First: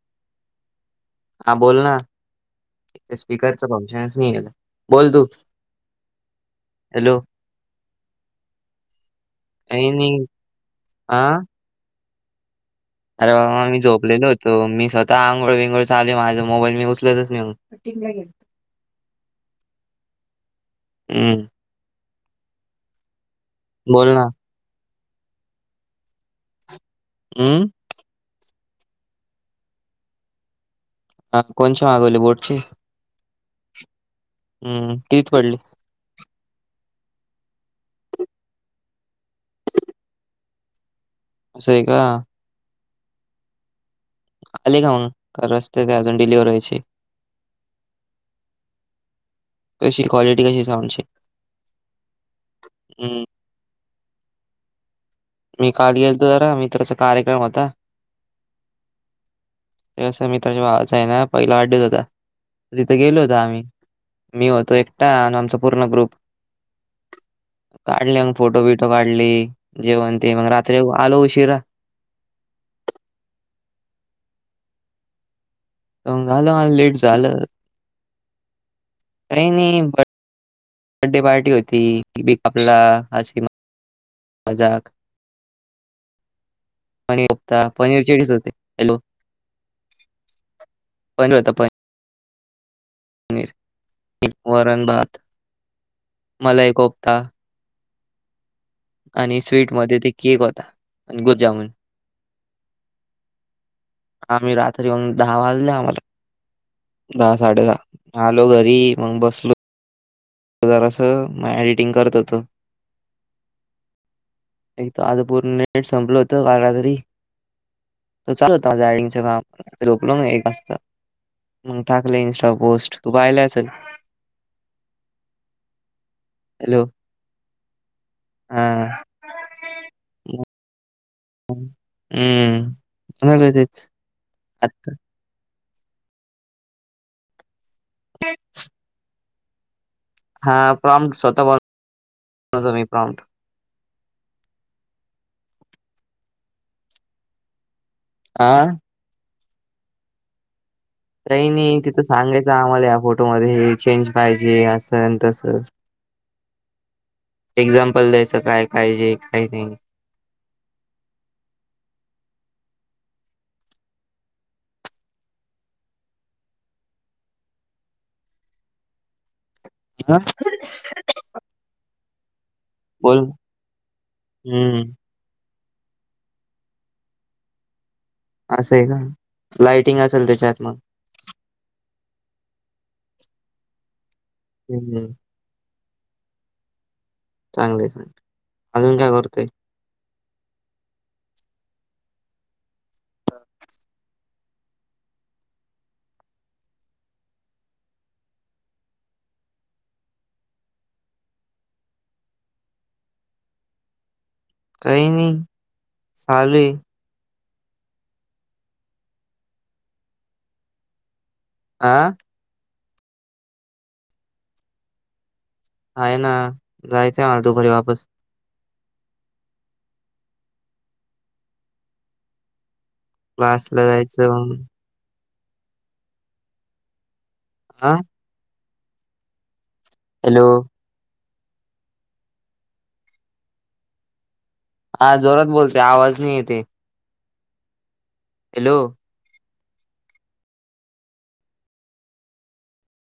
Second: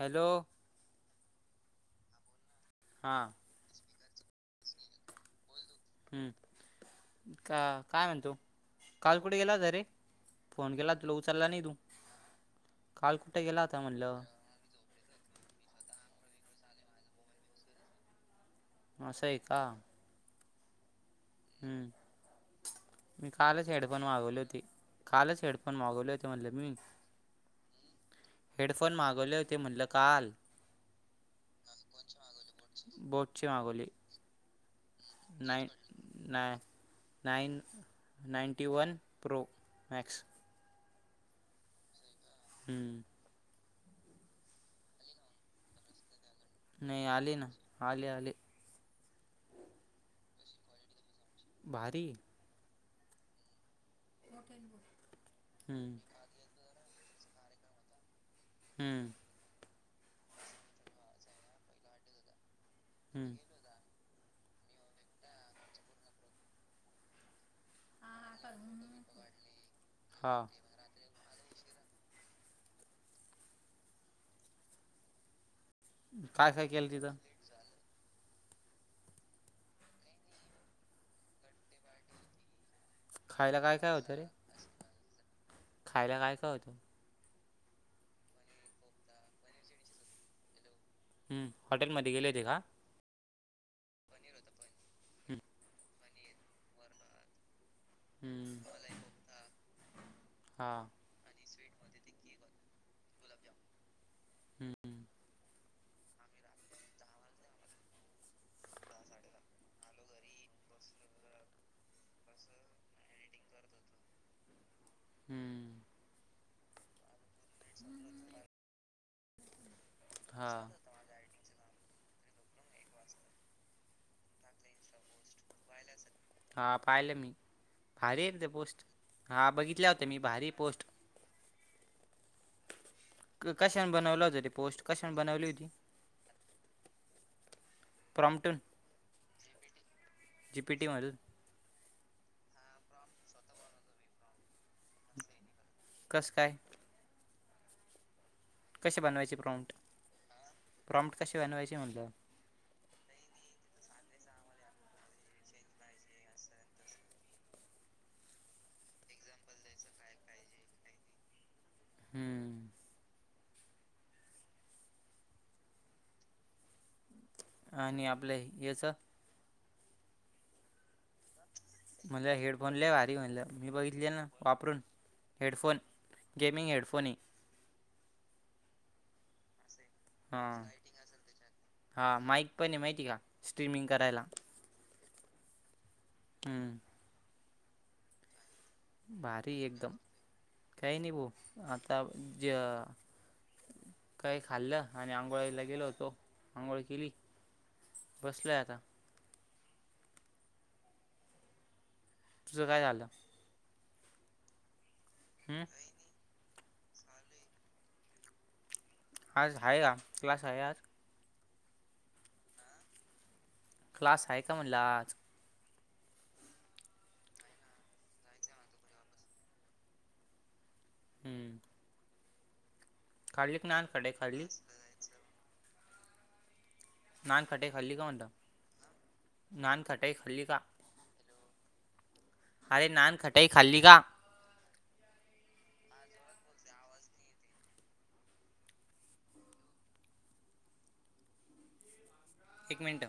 Hello. हां. बोल ना. इथे हां स्पीकरच फंक्शनच नाहीये ना. बोल तू. हं. हॅलो का काय म्हणतो? काल कुठं गेला होता रे? काही नाही फोन केला तुला हा उचलला नाही तू. काल अरे कुठे गेला हां. मी होता म्हणलं झोपलेलो होतो. तो मी स्वतः आंघोळ विंगोळ चालूये माझं. मोबाईल मी उचलतच नाही मग. असं ये का? उम. हम्म. मी कालच हेड फोण बोल ना मागवले होते. कालच हेडफोन मागवले होते म्हणलं मी. उम्म? हेडफोन मागवले होते म्हणलं काल. हा. कोणचे मागवले बोटचे? बोटचे मागवले. उम्म. कितीत पडले? ना. Nine ninety one pro max. असये का? हम्म. आले का मग? का रस्त्यात ए अजून डिलिव्हर व्हाय - नाही आले ना. आले आले. कशी? क्वालिटी कशी ये साऊंडची? भारीए. उम्म. मोठ्यानी बोलं. मी काल गेलतो जरा. मित्राचा कार्यक्रम होता. हम्म. ते कसं मित्राच्या भावाच आहे ना पहिला वाढदिवस होता. तर तिथं गेलो होतो हम्म आम्ही. मी होतो एकटा आणि आमचा पूर्ण ग्रुप. काढले मग फोटो बिटो काढले. जेवण हा ते मग रात्री आलो उशीरा. त मंग काय झालं काय मला केलं लेट तिथं झालं. काही नाही भ- बड्डे पार्टी होती. केक कापला, आईस्क्रिम आण खायला काय काय होतं रे -हशी म मजाक. खायला काय काय होतं पनीर कोफ्ता, पनीर चिलीच होती. हॅलो. पनीर हम्म. होता हॉटेलमध्ये गेले होते का? पनीर. वरणभात, हं, मलाई कोफ्ता. हम्म आणि स्वीट मध्ये ते केक होता आणि गुजामुन. आम्ही रात्री हं, मग दहा वाजले आम्हाला. दहा साडे दहा, आलो घरी मग बसलो जरासं मग एडिटिंग करत होतो. एक तर आज पूर्ण हं, नेट संपलं होतं, काल रात्री. तो चालू होतं माझं आयडिंगच काम, झोपलो मी एक हा वाजता. मग टाकलं इन्स्टा पोस्ट, तू पाहिले असल. पाहिलं असेल, हां हॅलो. पाहिलं मी, भारीये तुझं पोस्ट, हां. हा बघितल्या तर मी भारी पोस्ट हम्म अ माझं क तेच कशाने बनवलं होतं ते पोस्ट आता कशाने बनवली होती, प्रॉम्टन हां प्रॉम्टस होता, स्वतः बनवतो मी प्रॉम्प्ट. कस काय? आ. कसे बनवायचे प्रोम्प्ट? काही नाही तिथं म्हणलं सांगायचं आम्हाला या फोटोमध्ये हे चेंज पाहिजे, असं अन तसं. एक्झाम्पल द्यायचं काय पाहिजे काही नाही. हम्म. हा आणि आपल्या याचं ह म्हणलं एक हेडफोन लई भारी बोल. म्हणलं, मी बघितली ना वापरून. हम्म. हेडफोन, गेमिंग हेडफोन ए. असं आहे का? लायटिंग असेल त्याच्यात मग? हा, माईक पण आहे माहिती का? स्ट्रीमिंग करायला. हम्म हम्म हम्म चांगले चांगले. भारी आहे एकदम. काही नाही भो आता जे [unintelligible] काही खाल्लं आणि आंघोळायला गेलो होतो, आंघोळ केली, बसलोय आता. तुझं काय झालं? काय नाय. हम्म, काय? चालूये. आज आहे हा क्लास आहे आज. आ क्लास आहे का म्हणलं आज? आहे ना, जायचंय मला दुपारी वापस. हम्म. खाल्ली की क्लासला नान खटाई खाल्ली जायचं. नानखटाई हा खाल्ली का म्हटलं? नानखटाई खाल्ली हॅलो का? अरे नानखटाई खाल्ली का? हा जोरात बोलते, आवाज नाही येते. हॅलो! एक मिनटं.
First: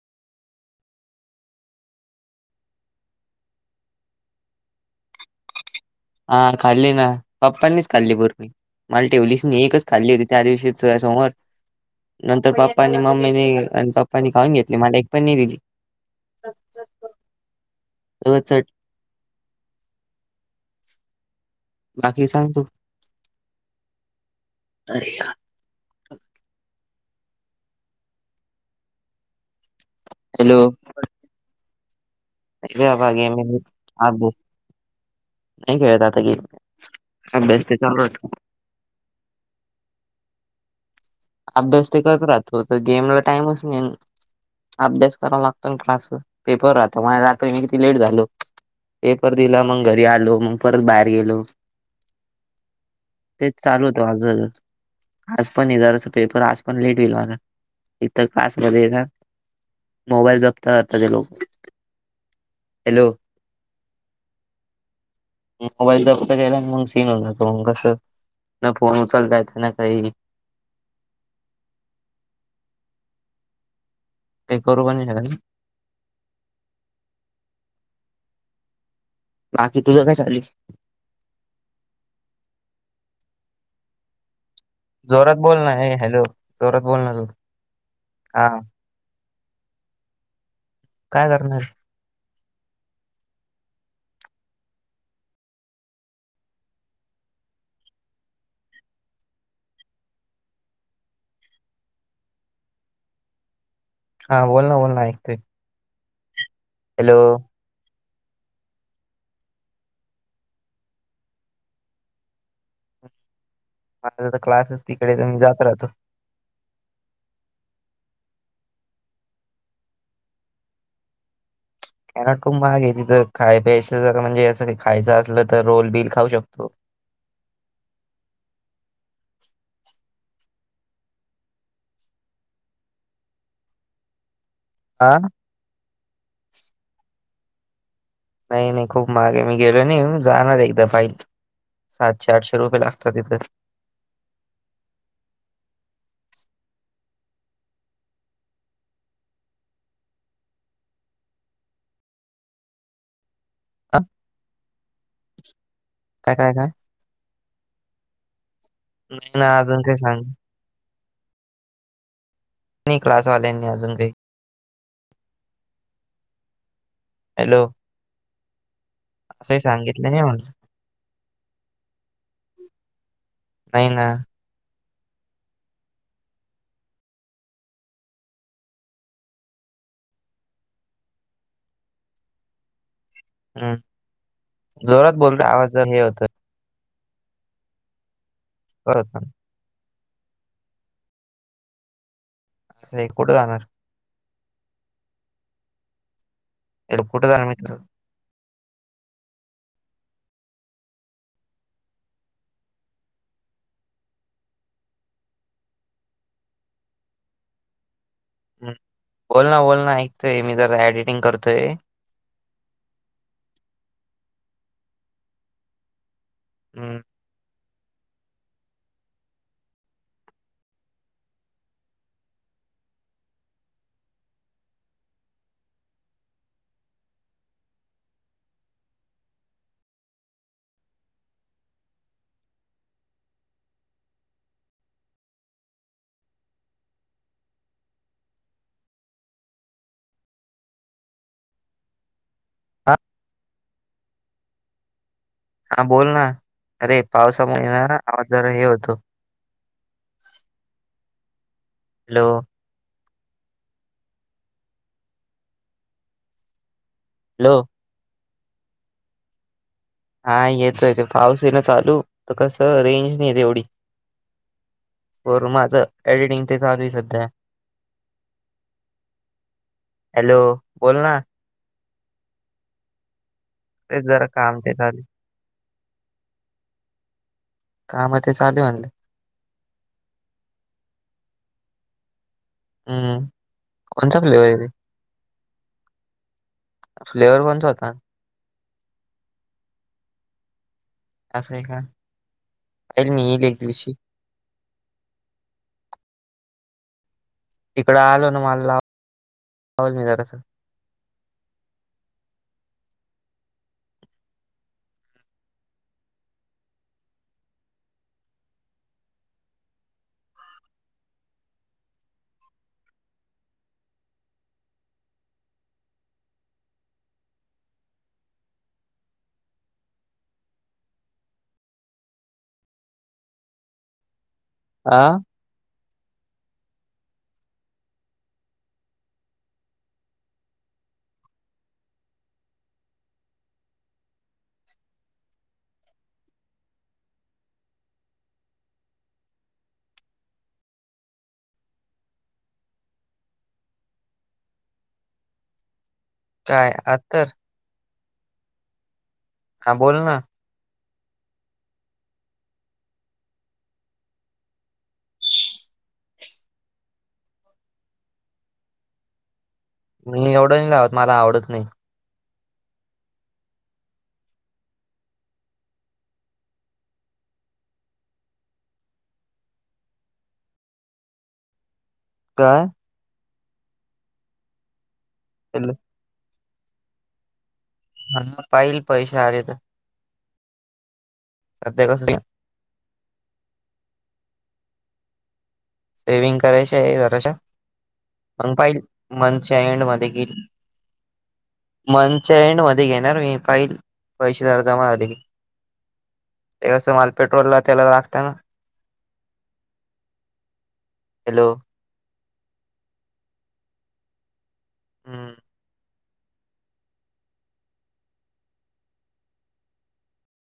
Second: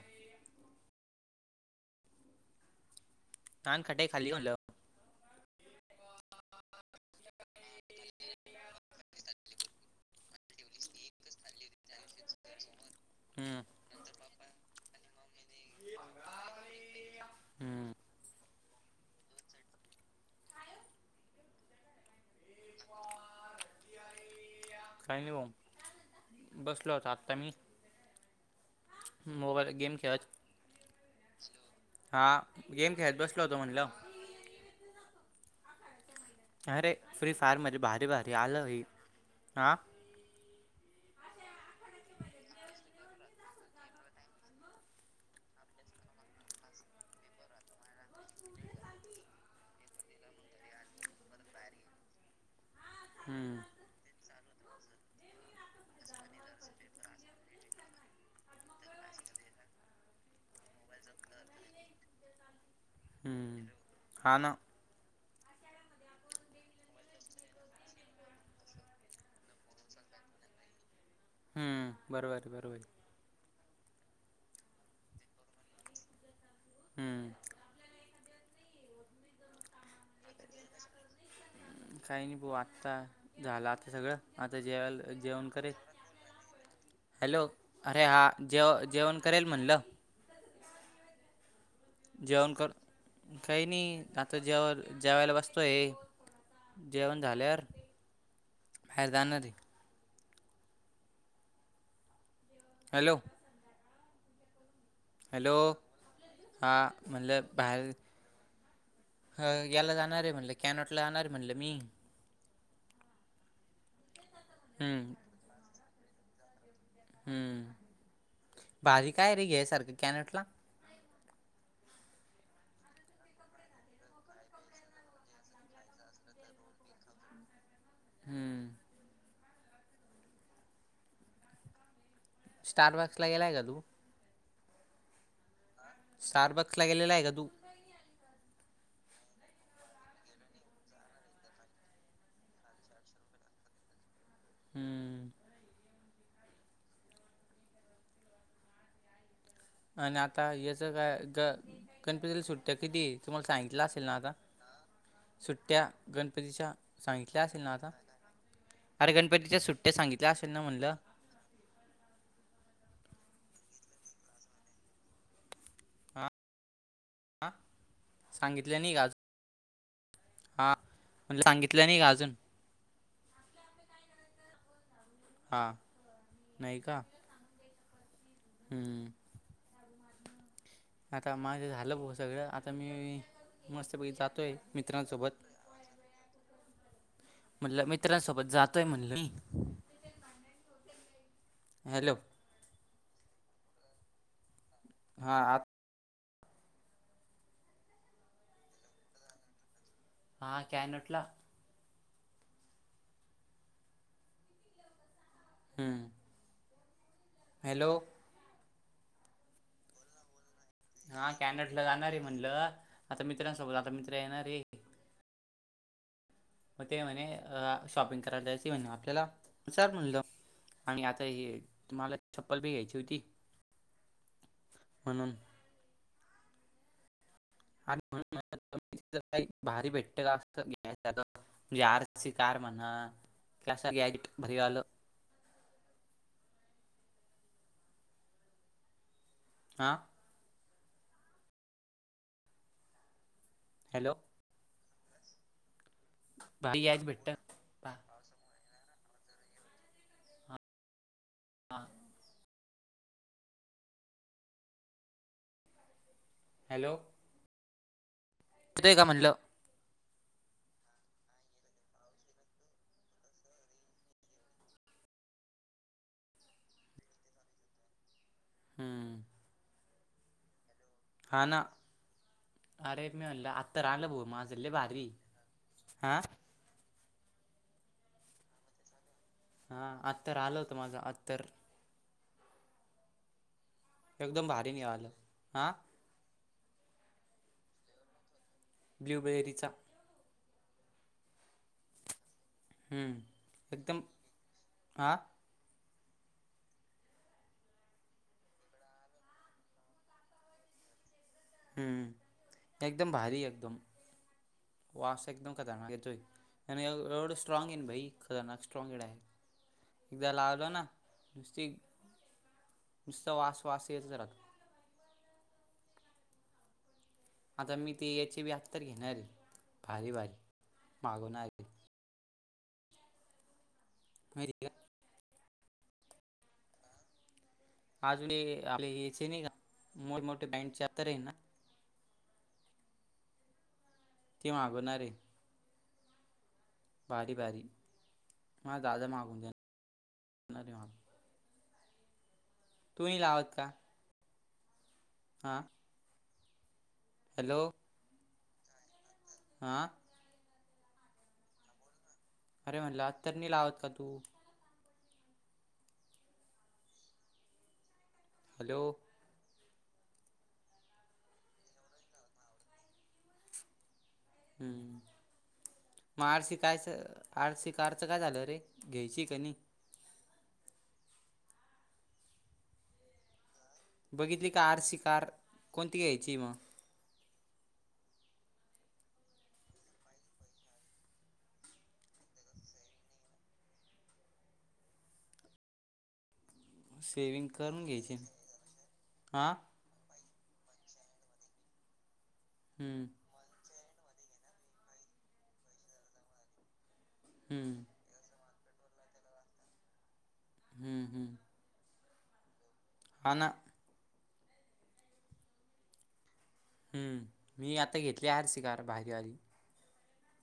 नानखटाई खाल्ली कां म्हणलं? हा खाल्ली ना, पप्पांनीच खाल्ली बर्फी. मला ठेवलीच नाय, एकच खाल्ली होती त्या दिवशी तुझ्या समोर. त्यादिवशी तुझ्या समोर. [unintelligible] त्याणी खाऊन घेतली मला एक पण दिली हम्म च बाकी सांग तू काहिनी बमं बसला होतो आत्ता मी मोबाईल गेम खेळत. हॅलो हा हॅलो गेम आग खेळत गे बसलो होतो मी म्हणलं नाहीे खेळत आता गेम काय रे फ्री फायर अभ्यास ते मध्ये चालू भारी राहतो भारी आलं होई हां. अभ्यास ते करत राहतो तर जेमला टाइमच नाही. अभ्यास करावा लागतो ना क्लास पेपर राहत माझ रात्री मी किती लेट झालो. पेपर दिला मग घरी आलो मग परत बाहेर गेलो. [inaudible] तेच चालू होतं माझ आज पण येजाल सकाळी पेपर आज पण लेट होईल माझं. इत काल्समध्ये का मोबाईल जप्त करतात ते लोक. हॅलो. हूं हााना. मोबाईल जप्त केला आणि मग सीन होन जातो मग कसं ना फोन उचलतायेतं ना काही हम्म बरोबर आहे बरोबर आहे. ते करू पण श हम्म. बाकी तुझ्या काही नाही बो आत्ता झाला आता सगळं. आाता जेवाला जोरात जेवण बोल करे ना हे हॅलो जोरात बोल ना तू हॅलो अरे हा जेव जेवण करेल म्हणलं. काय करणार. जेवण कर काही नाही आता जेव जेवायला बसतोय. जेवण झाल्यावर बाहेर जाणार त हॅलो! हा बोल ना बोल. ऐकतोय हॅलो! हा हॅलो मलब. बाहेर याला जाणार आहे म्हणलं कॅनॉटला जाणार आहे म्हणलं मी माझा तर क्लासच हम्म तिकडे तर मी जात राहतो. हम्म भारी काय रे घ्यासारखं कॅनटला. कॅनट खूप महाग आहे त तर खाय प्यायच म्हणजे असं खायचं असलं तर रोल बिल खाऊ शकतो. हम्म. स्टार बॉक्स ला गेलाय का तू आह. स्टारबक्स ला गेलेला आहे का तू. नाही नाही खूप महाग आहे मी गेलो नाही जाणार एकदा पाईल. सातशे आठशे रुपये लागतात तिथं- हम्म. आणि आता याच काय ग गणपतीला सुट्ट्या किती तुम्हाला सांगित. ला हां, असेल ना आता सुट्ट्या काय, काय, काय? गणपतीच्या सांगितल्या असेल ना आता. अरे नाही ना गणपतीच्या अजून सुट्ट्या काही सांग सांगितल्या असेल ना म्हटलं. नाही क्लासवाल्यांनी अजून काही हॅलो, सांगितले नि गाज असंही सांगितलं नाही म्हटलं. हा. म्हणज सांगितलं नाही का अजून. नाही ना. हा नाही का हम्म. आता माझं झालं बघ सगळं आता मी हं, मस्तपैकी जातोय, जोरात मित्रांसोबत बोल रे आवाज जरा हे होतोय म्हणल, मित्रांसोबत जातोय कट म्हणल. होतो. हॅलो? असं आहे, कुठ जाणार? हा, आता एड कुठ [unintelligible] [unintelligible] मी हा, कॅनटला. हम्म! हॅलो? ह् बोल ना, बोल ना त मी जरा एडिटिंग हा करतोय. कॅनटला जाणार आहे म्हटलं, आता मित्रांसोबत, आता मित्र येणार आहे मग हं, ते म्हणे, अ शॉपिंग कराय जायचं ये म्हणे आपल्याला, [unintelligible] म्हणलं. आणि आता हे, तुम्हाला चप्पल बी घ्यायची होती, म्हणून आणि म्हणून [unintelligible] जर काही भारी भेटत असत घ्यायचं, [unintelligible] म्हणजे आर सी कार म्हणा [unintelligible] भरी आल आ? हा. हॅलो! हा बोल ना, भारी अरे गॅज भेटतं पावसामुळे ये ना, का आवाज जरा हे होतो. हा. हॅलो! हॅलो! हॅलो! येतोय का? म्हटलं हा येतोय, ते पाऊस ये ना चालू, तर कसं, रेंज नाही येत एवढी [unintelligible] माझं एडिटिंग ते चालू आहे सध्या. हम्म. हॅलो? बोल ना. हा ना, अरे तेच [unintelligible] भाऊ जरा माझं, काम लई ते चालू आहे. भारी आ? काम हाय, ते चालू ये म्हणलं हा, अत्तर आलं होतं माझं, अत्तर हम्म! कोणसा फ्लेवर एकदम आहे रे? भारी निघालं हां फ्लेवर कोणचा होता? ब्ल्यू बेरीचा. असं आहे का. येईल हम्म, मी येईल एक दिवशी एकदम आ इकड आलो ना मला, लावल मी जरासं हम्म! एकदम भारी एकदम, वस एकदम खतरनाक येतोय. आणि एवढं स्ट्राँंग ये ना भाई, खतरनाक स्ट्रॉँगड आहे. एकदा लावलं ना नुसती नुसता वास, वास येतच राहतो. आता मी ती येची बी अत्तर घेणार ये, भारी वाली, मागवणार आहे. मेरी [unintelligible] आ? अजून हे आपले याचे नाही का, मोठमठे बँडचे अत्तर ये ना ती मागवणारे भारी-भारी, मा जादा माघून दया [inaudible] तु नई लावत का? हा. काय अत्तर? हॅलो? हा बोल ना. अरे म्हणलं अत्तर नई लावत का तू? हॅलो? मी एवढं नाही लावत, मला आवडत नाही. हम्म. मग आड सी कायचं, आरसी कारचं काय झालं रे, घ्यायची क नाही? काय? बघितली का आर सी कार? हॅलो? कोणती घ्यायची मग? अं पाहिल पैशे आरे तर. सध्या कस सेविंग करायची आहे जराश, सेविंग करून घ्यायची मग पाहिल हा मंथच्या एंड मध्ये घेईल. मंथच्या एंड मध्ये हम्म घेणार मी, पाहिल पैशे जरा जमा झाले कि. ते कसं माल पेट्रोल ला, हम्म त्याला लागत ना. हम्म हम्म. हॅलो हाना. हम्. हम्म, मी आता घेतली आर सी कार भारीवाली.